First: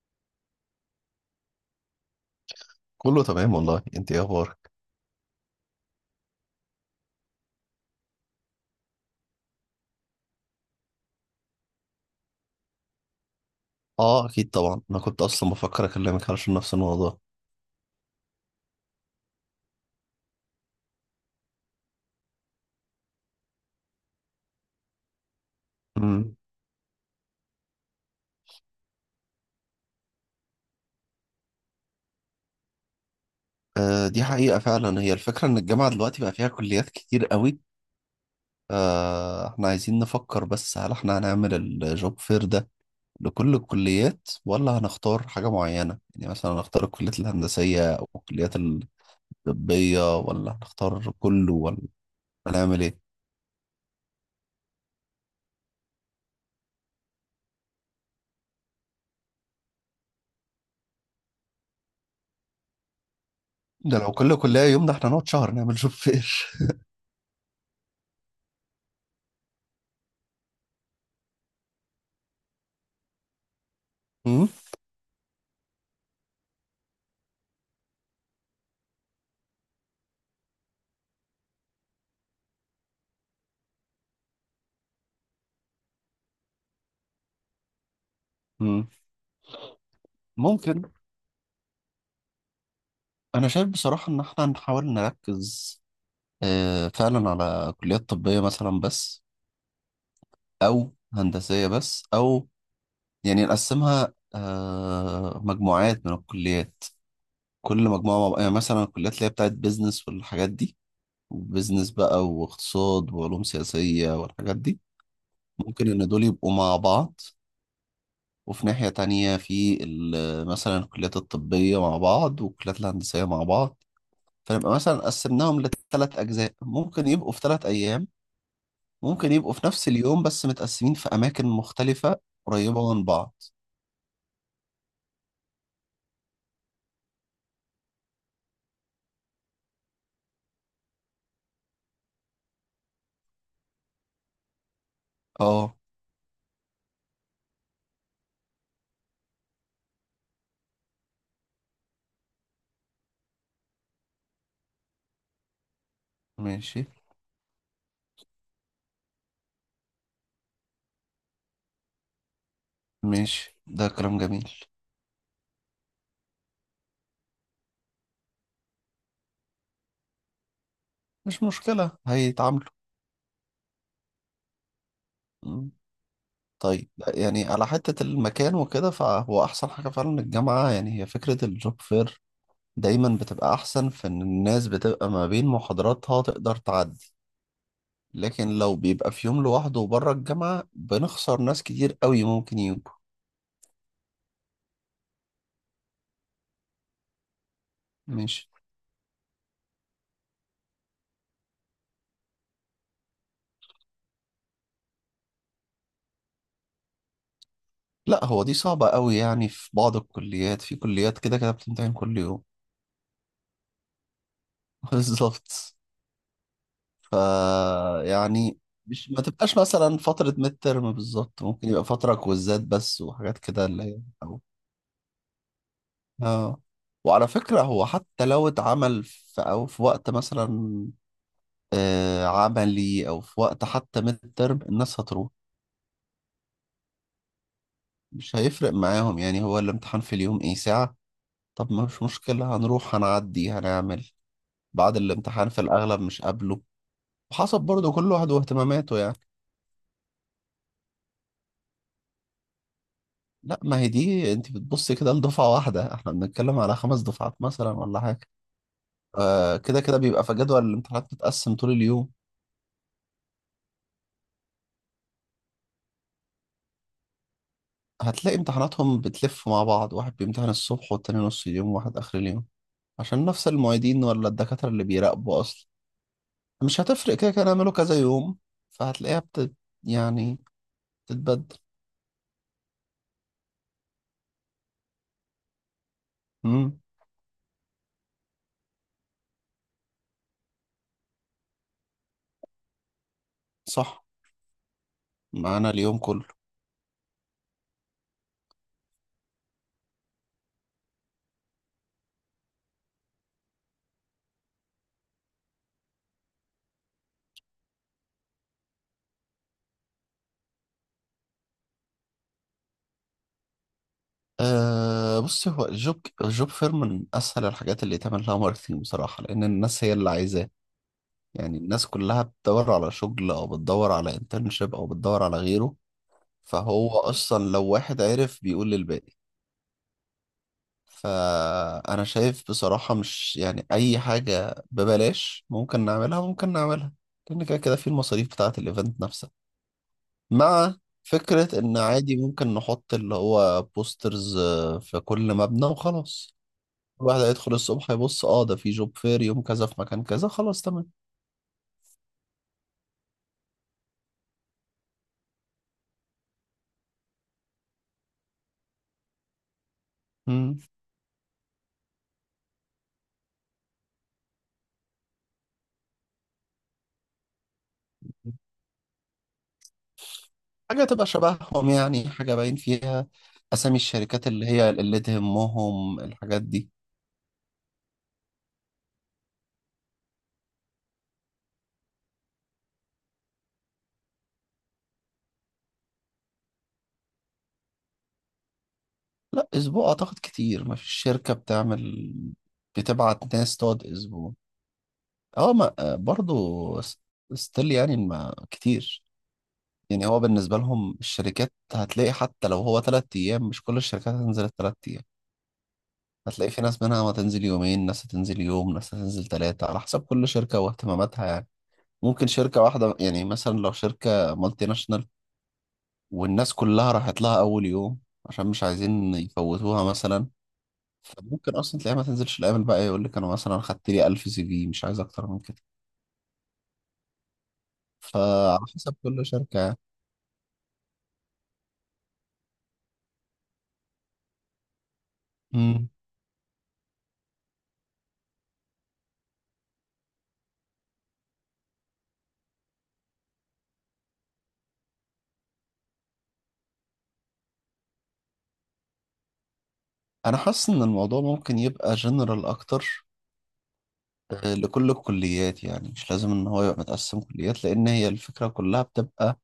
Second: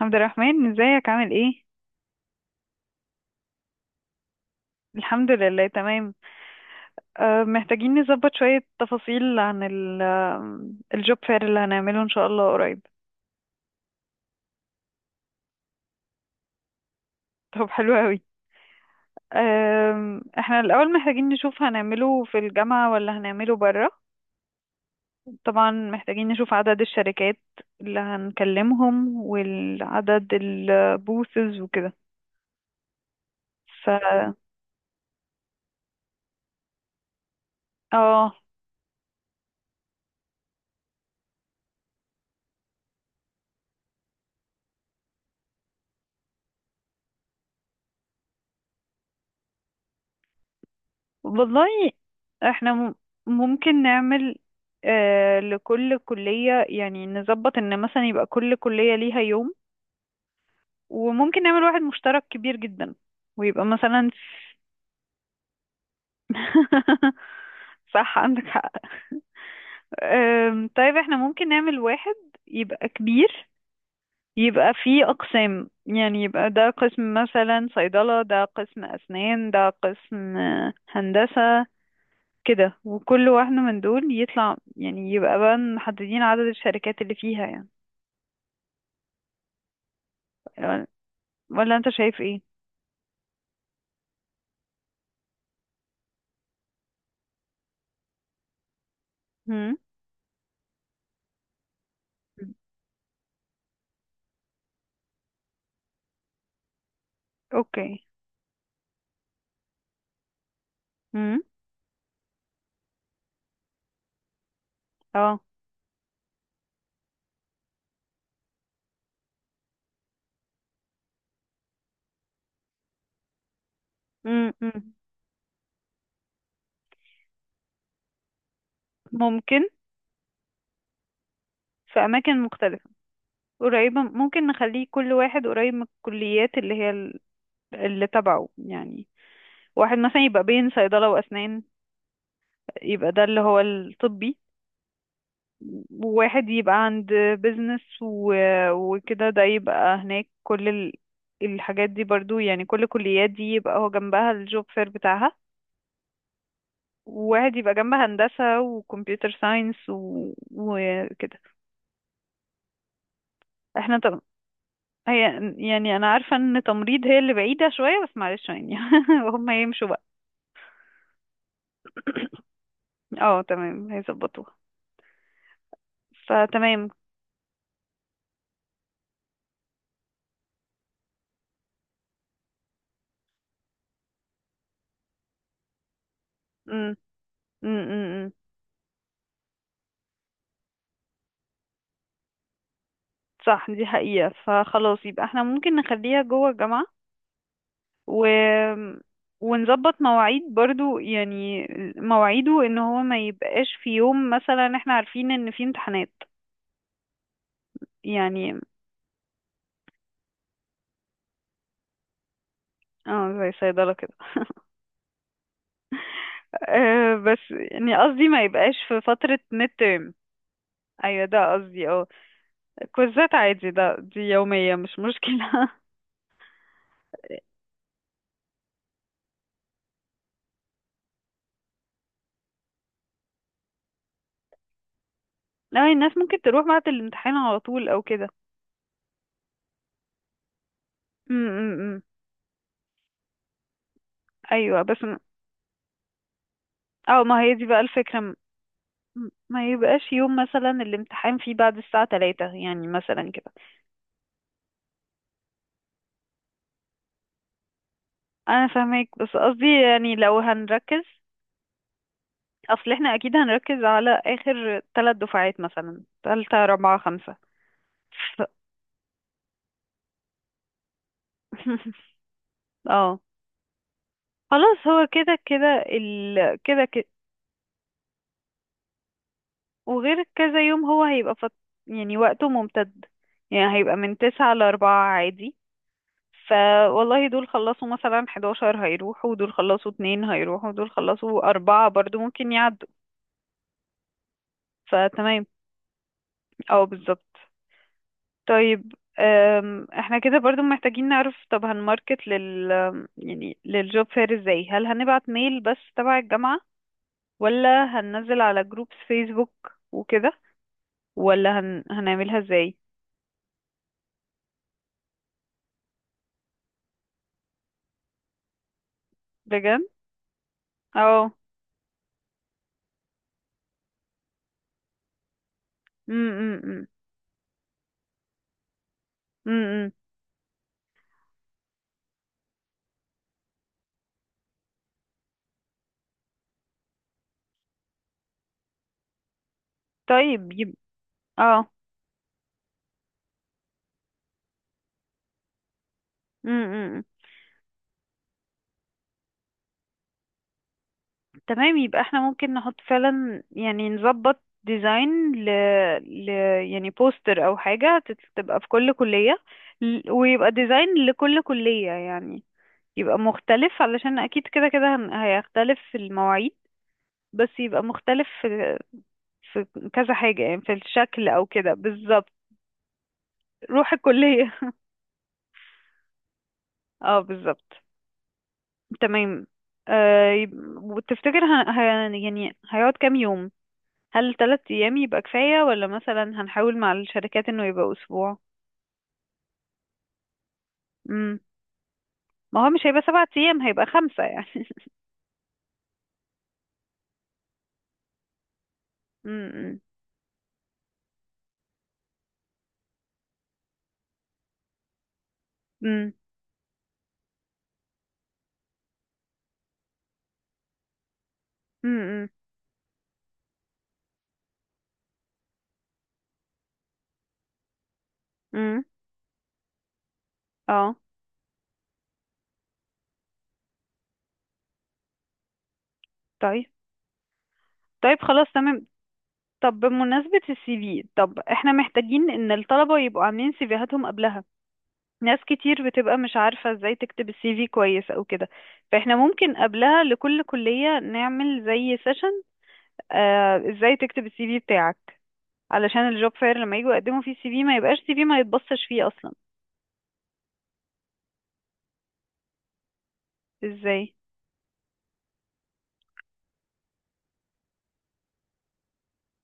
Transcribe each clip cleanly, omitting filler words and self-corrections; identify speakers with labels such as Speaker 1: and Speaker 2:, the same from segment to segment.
Speaker 1: عبد الرحمن، ازيك؟ عامل ايه؟
Speaker 2: كله تمام والله، انت ايه اخبارك؟
Speaker 1: الحمد لله تمام. محتاجين نظبط شوية تفاصيل عن الجوب فير اللي هنعمله ان شاء الله قريب.
Speaker 2: اه اكيد طبعا، انا كنت اصلا بفكر اكلمك علشان نفس الموضوع.
Speaker 1: طب، حلو قوي. احنا الاول محتاجين نشوف هنعمله في الجامعة ولا هنعمله برا. طبعا محتاجين
Speaker 2: امم
Speaker 1: نشوف عدد الشركات اللي هنكلمهم والعدد البوثز وكده. ف
Speaker 2: آه دي حقيقة، فعلا هي الفكرة ان الجامعة دلوقتي بقى فيها كليات كتير قوي.
Speaker 1: اه
Speaker 2: احنا عايزين نفكر، بس هل احنا هنعمل الجوب فير ده لكل الكليات، ولا هنختار حاجة معينة؟ يعني مثلا هنختار الكليات الهندسية او الكليات الطبية، ولا هنختار كله،
Speaker 1: والله
Speaker 2: ولا
Speaker 1: احنا
Speaker 2: هنعمل ايه؟
Speaker 1: ممكن نعمل لكل كلية، يعني نظبط ان مثلا يبقى كل كلية ليها يوم، وممكن نعمل واحد مشترك كبير جدا، ويبقى
Speaker 2: ده
Speaker 1: مثلا…
Speaker 2: لو كل كلية يوم، ده احنا نقعد شهر نعمل جوب فير.
Speaker 1: صح، عندك حق. طيب احنا ممكن نعمل واحد يبقى كبير،
Speaker 2: مم؟
Speaker 1: يبقى فيه أقسام. يعني يبقى ده قسم مثلا صيدلة، ده قسم أسنان، ده قسم هندسة، كده. وكل واحدة من دول يطلع، يعني يبقى بقى محددين عدد الشركات اللي فيها يعني.
Speaker 2: مم. ممكن.
Speaker 1: ولا انت شايف ايه؟
Speaker 2: أنا شايف بصراحة إن إحنا نحاول نركز فعلا على كليات طبية مثلا بس،
Speaker 1: هم.
Speaker 2: أو هندسية بس، أو يعني نقسمها مجموعات من الكليات. كل
Speaker 1: اوكي.
Speaker 2: مجموعة يعني مثلا الكليات اللي هي بتاعت بيزنس والحاجات دي،
Speaker 1: هم.
Speaker 2: بيزنس بقى واقتصاد وعلوم سياسية والحاجات دي،
Speaker 1: اه.
Speaker 2: ممكن إن دول يبقوا مع بعض. وفي ناحية تانية في مثلا الكليات الطبية مع بعض والكليات الهندسية مع بعض.
Speaker 1: هم،
Speaker 2: فنبقى
Speaker 1: هم.
Speaker 2: مثلا قسمناهم لثلاث أجزاء، ممكن يبقوا في ثلاث أيام، ممكن يبقوا
Speaker 1: ممكن
Speaker 2: في نفس اليوم بس متقسمين في أماكن
Speaker 1: في
Speaker 2: مختلفة
Speaker 1: اماكن مختلفة
Speaker 2: قريبة من بعض.
Speaker 1: قريبة. ممكن نخليه كل واحد قريب من الكليات اللي هي اللي تبعه يعني. واحد مثلا يبقى بين صيدلة واسنان، يبقى ده اللي هو الطبي.
Speaker 2: اه.
Speaker 1: واحد يبقى عند بيزنس وكده، ده يبقى هناك كل الحاجات دي برضو، يعني كل كليات دي يبقى هو جنبها الجوب فير بتاعها.
Speaker 2: ماشي.
Speaker 1: وواحد يبقى جنبها هندسة وكمبيوتر ساينس وكده.
Speaker 2: ده
Speaker 1: احنا
Speaker 2: كلام
Speaker 1: طب،
Speaker 2: جميل.
Speaker 1: هي يعني انا عارفة ان تمريض هي اللي بعيدة شوية، بس معلش يعني. هم يمشوا بقى.
Speaker 2: مش مشكلة، هيتعاملوا.
Speaker 1: اه تمام، هيظبطوها.
Speaker 2: مم.
Speaker 1: فتمام.
Speaker 2: طيب لا، يعني على حتة المكان وكده، فهو أحسن حاجة فعلا الجامعة. يعني هي فكرة الجوب فير دايما بتبقى أحسن، في إن الناس بتبقى ما بين محاضراتها تقدر
Speaker 1: امم.
Speaker 2: تعدي.
Speaker 1: امم.
Speaker 2: لكن لو بيبقى في يوم لوحده وبره الجامعة، بنخسر ناس كتير قوي ممكن يجوا.
Speaker 1: صح، دي حقيقة. فخلاص، يبقى احنا ممكن نخليها جوه الجامعة و...
Speaker 2: ماشي.
Speaker 1: ونظبط مواعيد برضو، يعني مواعيده ان هو ما يبقاش في يوم مثلا احنا عارفين ان في امتحانات
Speaker 2: لا هو دي
Speaker 1: يعني.
Speaker 2: صعبة قوي، يعني في بعض الكليات، في كليات كده كده بتمتحن كل يوم.
Speaker 1: اه زي صيدلة كده.
Speaker 2: بالظبط. ف
Speaker 1: بس يعني قصدي ما
Speaker 2: يعني
Speaker 1: يبقاش في
Speaker 2: مش ما
Speaker 1: فترة
Speaker 2: تبقاش
Speaker 1: ميد
Speaker 2: مثلا
Speaker 1: ترم.
Speaker 2: فترة ميد ترم
Speaker 1: ايوه،
Speaker 2: بالظبط،
Speaker 1: ده
Speaker 2: ممكن يبقى
Speaker 1: قصدي. اه،
Speaker 2: فترة كويزات بس
Speaker 1: كوزات
Speaker 2: وحاجات كده
Speaker 1: عادي
Speaker 2: اللي
Speaker 1: ده،
Speaker 2: هي،
Speaker 1: دي
Speaker 2: أو
Speaker 1: يومية مش مشكلة.
Speaker 2: اه. وعلى فكرة هو حتى لو اتعمل في أو في وقت مثلا عملي، أو في وقت حتى ميد ترم الناس هتروح.
Speaker 1: لا، الناس ممكن تروح بعد الامتحان على طول او كده.
Speaker 2: مش هيفرق معاهم، يعني هو الامتحان في اليوم إيه ساعة؟
Speaker 1: م-
Speaker 2: طب
Speaker 1: م-
Speaker 2: ما
Speaker 1: م.
Speaker 2: مش مشكلة، هنروح هنعدي هنعمل.
Speaker 1: ايوه
Speaker 2: بعد
Speaker 1: بس
Speaker 2: الامتحان في الأغلب مش قابله.
Speaker 1: اه، ما هي
Speaker 2: وحسب
Speaker 1: دي بقى
Speaker 2: برضه كل
Speaker 1: الفكرة.
Speaker 2: واحد واهتماماته يعني.
Speaker 1: ما يبقاش يوم مثلا الامتحان فيه بعد الساعة 3 يعني، مثلا كده.
Speaker 2: لا ما هي دي، انت بتبصي كده لدفعة واحدة، احنا بنتكلم على خمس دفعات مثلا ولا حاجة.
Speaker 1: انا فاهمك، بس
Speaker 2: آه
Speaker 1: قصدي
Speaker 2: كده كده
Speaker 1: يعني
Speaker 2: بيبقى في
Speaker 1: لو
Speaker 2: جدول
Speaker 1: هنركز،
Speaker 2: الامتحانات متقسم طول اليوم.
Speaker 1: اصل احنا اكيد هنركز على اخر ثلاث دفعات، مثلا ثالثة رابعة خمسة.
Speaker 2: هتلاقي
Speaker 1: ف...
Speaker 2: امتحاناتهم بتلف مع بعض، واحد بيمتحن الصبح والتاني نص اليوم وواحد آخر اليوم،
Speaker 1: اه
Speaker 2: عشان نفس المعيدين ولا الدكاترة اللي
Speaker 1: خلاص، هو كده
Speaker 2: بيراقبوا أصلا.
Speaker 1: كده
Speaker 2: مش
Speaker 1: كده كده.
Speaker 2: هتفرق كده كده نعمله كذا يوم. فهتلاقيها بت
Speaker 1: وغير
Speaker 2: يعني
Speaker 1: كذا يوم هو هيبقى
Speaker 2: بتتبدل.
Speaker 1: يعني وقته ممتد، يعني هيبقى من تسعة لأربعة عادي.
Speaker 2: امم.
Speaker 1: فوالله دول خلصوا مثلا حداشر هيروحوا، ودول خلصوا اتنين هيروحوا، ودول خلصوا أربعة برضو ممكن يعدوا.
Speaker 2: صح.
Speaker 1: فتمام.
Speaker 2: معانا اليوم كله.
Speaker 1: اه، بالظبط. طيب. احنا كده برضو محتاجين نعرف، طب هنماركت لل، يعني للجوب فير ازاي؟ هل هنبعت ميل بس تبع الجامعة، ولا هننزل على جروبس فيسبوك وكده، ولا هنعملها ازاي؟
Speaker 2: أه بص، هو الجوب، الجوب فير من اسهل الحاجات اللي يتعمل لها ماركتنج بصراحه، لان
Speaker 1: بجد.
Speaker 2: الناس هي اللي عايزاه.
Speaker 1: اه.
Speaker 2: يعني الناس كلها بتدور على شغل، او بتدور على انترنشيب، او بتدور على غيره.
Speaker 1: م- م- م.
Speaker 2: فهو اصلا لو واحد عرف بيقول للباقي.
Speaker 1: م- م.
Speaker 2: فانا شايف بصراحه مش يعني اي حاجه ببلاش، ممكن نعملها، لان كده كده في المصاريف بتاعه الايفنت نفسها.
Speaker 1: طيب
Speaker 2: مع فكره
Speaker 1: اه.
Speaker 2: ان عادي ممكن نحط اللي هو بوسترز في كل مبنى وخلاص.
Speaker 1: م- م- م.
Speaker 2: الواحد هيدخل الصبح يبص، اه ده في جوب فير يوم كذا في مكان كذا، خلاص تمام.
Speaker 1: تمام. يبقى احنا ممكن نحط فعلا، يعني نظبط ديزاين ل... يعني بوستر او حاجة تبقى في كل كلية. ويبقى
Speaker 2: مم.
Speaker 1: ديزاين لكل كلية، يعني يبقى مختلف علشان اكيد كده كده هيختلف في المواعيد، بس يبقى مختلف في كذا حاجة، يعني في
Speaker 2: حاجة تبقى
Speaker 1: الشكل او
Speaker 2: شبههم،
Speaker 1: كده
Speaker 2: يعني
Speaker 1: بالظبط.
Speaker 2: حاجة باين فيها أسامي
Speaker 1: روح
Speaker 2: الشركات اللي
Speaker 1: الكلية.
Speaker 2: هي اللي تهمهم الحاجات دي.
Speaker 1: اه، بالظبط. تمام. وتفتكر يعني هيقعد كام يوم؟ هل ثلاث ايام يبقى كفاية، ولا مثلا هنحاول مع الشركات انه يبقى اسبوع؟
Speaker 2: لا أسبوع أعتقد كتير، ما فيش شركة
Speaker 1: امم.
Speaker 2: بتعمل،
Speaker 1: ما هو مش هيبقى سبعة
Speaker 2: بتبعت ناس
Speaker 1: ايام،
Speaker 2: تقعد
Speaker 1: هيبقى خمسة
Speaker 2: أسبوع.
Speaker 1: يعني.
Speaker 2: اه ما برضو ستيل يعني ما كتير.
Speaker 1: امم.
Speaker 2: يعني هو بالنسبة لهم الشركات، هتلاقي حتى لو هو تلات أيام مش كل الشركات هتنزل التلات أيام.
Speaker 1: امم.
Speaker 2: هتلاقي في ناس منها ما تنزل يومين، ناس هتنزل يوم، ناس هتنزل ثلاثة، على حسب كل شركة واهتماماتها يعني. ممكن
Speaker 1: امم.
Speaker 2: شركة واحدة يعني مثلا، لو شركة مالتي ناشونال والناس كلها راحت لها أول يوم، عشان مش
Speaker 1: امم.
Speaker 2: عايزين يفوتوها مثلا،
Speaker 1: اه.
Speaker 2: فممكن أصلا تلاقيها ما تنزلش الأيام الباقية، يقول لك أنا مثلا خدت لي 1000 سي في مش عايز أكتر من كده.
Speaker 1: طيب. طيب خلاص،
Speaker 2: فعلى
Speaker 1: تمام.
Speaker 2: حسب كل شركة يعني.
Speaker 1: طب بمناسبة السي في، طب احنا محتاجين ان الطلبة يبقوا عاملين سيفيهاتهم قبلها. ناس
Speaker 2: مم.
Speaker 1: كتير بتبقى مش عارفة ازاي تكتب السي في كويس او كده. فاحنا ممكن قبلها لكل كلية نعمل زي سيشن، ازاي تكتب السي في بتاعك، علشان الجوب فاير لما يجوا يقدموا فيه السي في، ما يبقاش سي في ما يتبصش فيه اصلا.
Speaker 2: أنا حاسس إن الموضوع ممكن يبقى جنرال أكتر،
Speaker 1: ازاي؟
Speaker 2: لكل الكليات. يعني مش لازم إن هو يبقى متقسم كليات، لأن هي الفكرة كلها بتبقى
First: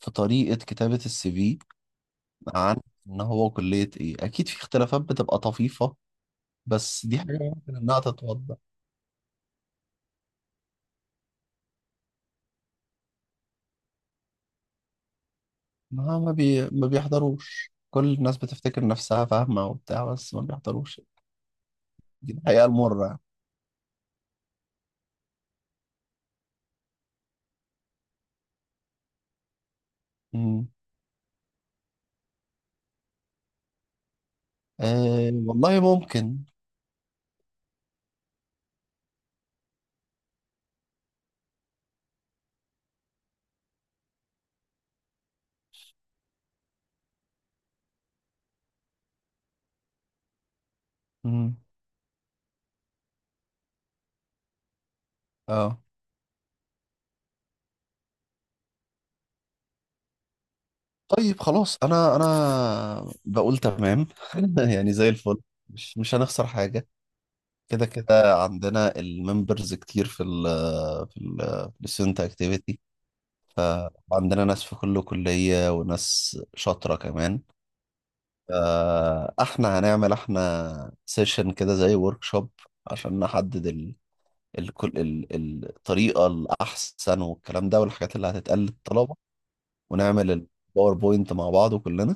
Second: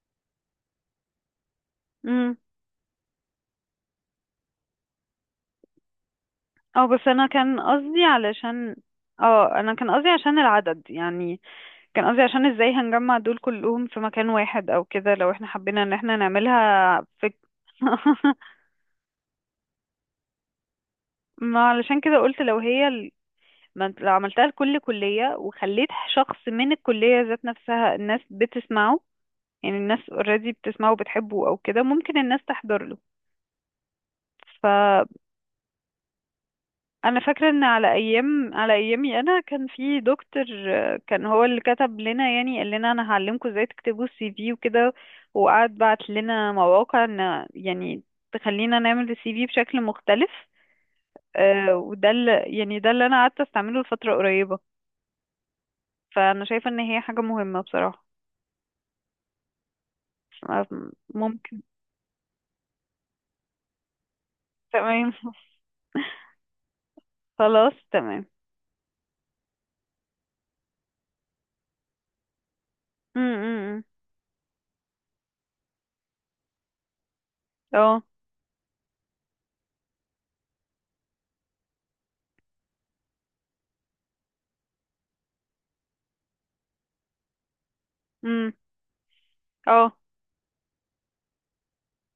Speaker 2: في طريقة كتابة السي في.
Speaker 1: امم.
Speaker 2: عن ان هو كلية ايه، اكيد في اختلافات بتبقى طفيفة،
Speaker 1: اه، بس
Speaker 2: بس دي
Speaker 1: انا
Speaker 2: حاجة
Speaker 1: كان
Speaker 2: ممكن انها
Speaker 1: قصدي
Speaker 2: تتوضح.
Speaker 1: علشان، اه انا كان قصدي عشان العدد يعني. كان قصدي عشان ازاي هنجمع دول كلهم في مكان واحد او كده، لو احنا حبينا ان احنا
Speaker 2: ما ما, ما
Speaker 1: نعملها في…
Speaker 2: بيحضروش. كل الناس بتفتكر نفسها فاهمة وبتاع بس ما بيحضروش.
Speaker 1: ما علشان كده
Speaker 2: دي
Speaker 1: قلت لو
Speaker 2: الحقيقة
Speaker 1: هي
Speaker 2: المرة يعني.
Speaker 1: ما انت لو عملتها لكل كلية، وخليت شخص من الكلية ذات نفسها، الناس بتسمعه. يعني الناس اوريدي
Speaker 2: مم.
Speaker 1: بتسمعه وبتحبه او كده، ممكن الناس تحضر له.
Speaker 2: آه والله ممكن.
Speaker 1: انا فاكره ان على ايامي انا كان في دكتور، كان هو اللي كتب لنا، يعني قال لنا انا هعلمكم ازاي تكتبوا السي في وكده. وقعد بعت لنا مواقع ان، يعني تخلينا نعمل السي في بشكل مختلف.
Speaker 2: مم.
Speaker 1: آه، وده اللي يعني ده اللي انا قعدت استعمله لفتره قريبه.
Speaker 2: اه.
Speaker 1: فانا شايفه ان هي حاجه مهمه بصراحه. ف-
Speaker 2: طيب
Speaker 1: ممكن.
Speaker 2: خلاص، انا انا بقول تمام. يعني زي
Speaker 1: تمام.
Speaker 2: الفل. مش هنخسر حاجة.
Speaker 1: خلاص،
Speaker 2: كده
Speaker 1: تمام.
Speaker 2: كده عندنا الممبرز كتير في في ال في الستودنت اكتيفيتي.
Speaker 1: م- م- م.
Speaker 2: عندنا ناس في كل كلية، وناس شاطرة كمان.
Speaker 1: اه.
Speaker 2: احنا هنعمل احنا سيشن كده زي ورك شوب، عشان نحدد الطريقة الأحسن والكلام ده والحاجات اللي
Speaker 1: م.
Speaker 2: هتتقال للطلبة.
Speaker 1: اه
Speaker 2: ونعمل الباوربوينت مع بعض كلنا.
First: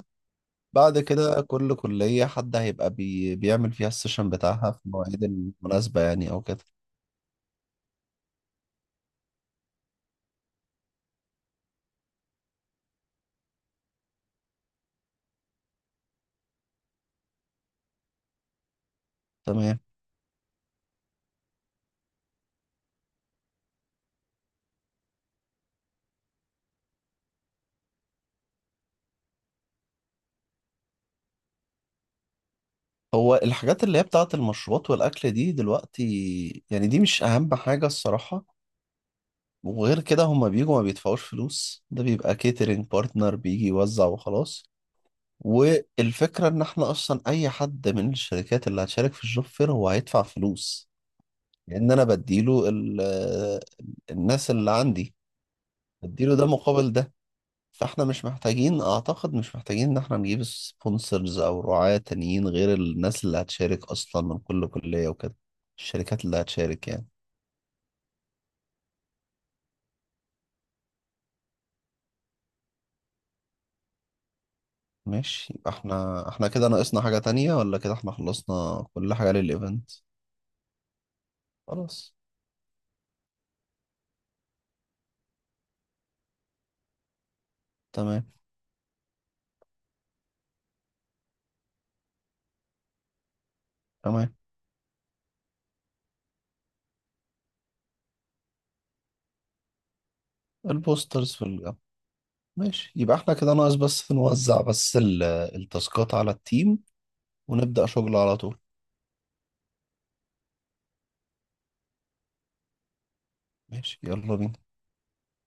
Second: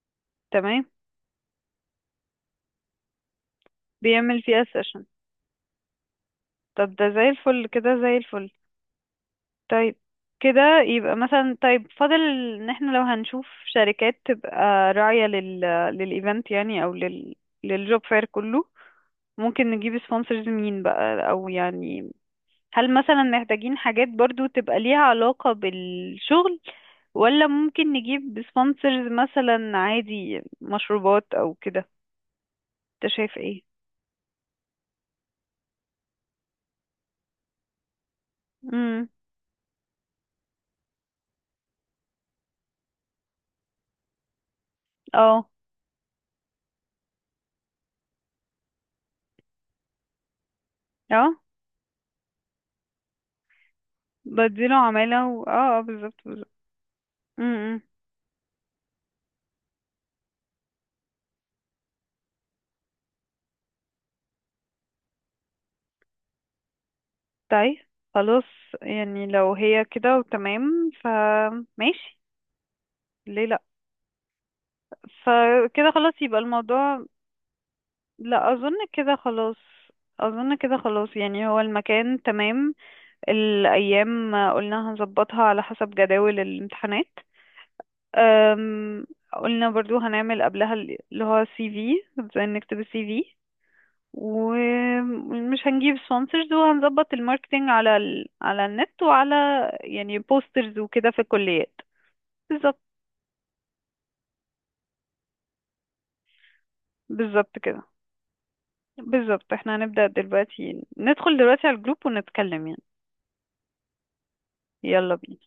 Speaker 1: تمام.
Speaker 2: بعد كده كل كلية حد هيبقى بيعمل فيها السيشن
Speaker 1: بيعمل فيها
Speaker 2: بتاعها في
Speaker 1: سيشن.
Speaker 2: المواعيد المناسبة يعني أو كده.
Speaker 1: طب ده زي الفل، كده زي الفل. طيب، كده يبقى مثلا، طيب فاضل ان احنا لو هنشوف شركات تبقى راعية لل، للايفنت يعني، او لل، للجوب فاير كله. ممكن
Speaker 2: تمام.
Speaker 1: نجيب سبونسرز مين بقى، او يعني هل مثلا محتاجين حاجات برضو تبقى ليها علاقة بالشغل، ولا ممكن نجيب سبونسرز مثلا عادي مشروبات او كده؟ انت
Speaker 2: هو
Speaker 1: شايف ايه؟
Speaker 2: الحاجات اللي هي بتاعة المشروبات والأكل دي دلوقتي، يعني دي مش أهم حاجة الصراحة.
Speaker 1: امم.
Speaker 2: وغير كده هما بيجوا ما بيدفعوش فلوس، ده بيبقى كيترينج بارتنر بيجي يوزع وخلاص.
Speaker 1: اه.
Speaker 2: والفكرة ان احنا اصلا اي حد من الشركات اللي هتشارك في الجوب فير هو هيدفع فلوس،
Speaker 1: اه
Speaker 2: لان انا بديله الناس اللي
Speaker 1: بديله
Speaker 2: عندي.
Speaker 1: عمالة اه اه،
Speaker 2: بديله ده
Speaker 1: بالظبط.
Speaker 2: مقابل ده.
Speaker 1: بالظبط.
Speaker 2: فاحنا مش محتاجين، اعتقد مش محتاجين ان احنا نجيب سبونسرز او رعاة تانيين غير الناس اللي هتشارك اصلا من كل كلية وكده، الشركات اللي هتشارك يعني.
Speaker 1: طيب خلاص، يعني لو هي كده وتمام فماشي، ليه لا.
Speaker 2: ماشي. يبقى
Speaker 1: فكده خلاص
Speaker 2: احنا
Speaker 1: يبقى
Speaker 2: كده ناقصنا
Speaker 1: الموضوع،
Speaker 2: حاجة تانية ولا كده احنا
Speaker 1: لا اظن
Speaker 2: خلصنا كل
Speaker 1: كده
Speaker 2: حاجة
Speaker 1: خلاص.
Speaker 2: للايفنت؟
Speaker 1: اظن كده خلاص. يعني هو
Speaker 2: خلاص.
Speaker 1: المكان تمام، الايام قلنا هنظبطها على حسب جداول الامتحانات.
Speaker 2: تمام.
Speaker 1: أم، قلنا برضو هنعمل قبلها اللي هو سي في، ازاي نكتب السي في،
Speaker 2: تمام.
Speaker 1: ومش هنجيب سبونسرز، وهنظبط الماركتينج على على النت، وعلى يعني بوسترز وكده في
Speaker 2: البوسترز في
Speaker 1: الكليات.
Speaker 2: الجامعة.
Speaker 1: بالظبط.
Speaker 2: ماشي، يبقى احنا كده ناقص بس نوزع بس التاسكات على التيم،
Speaker 1: بالظبط كده.
Speaker 2: ونبدأ شغل على طول.
Speaker 1: بالظبط، احنا هنبدأ دلوقتي، ندخل دلوقتي على الجروب ونتكلم يعني.
Speaker 2: ماشي يلا بينا.
Speaker 1: يلا بينا.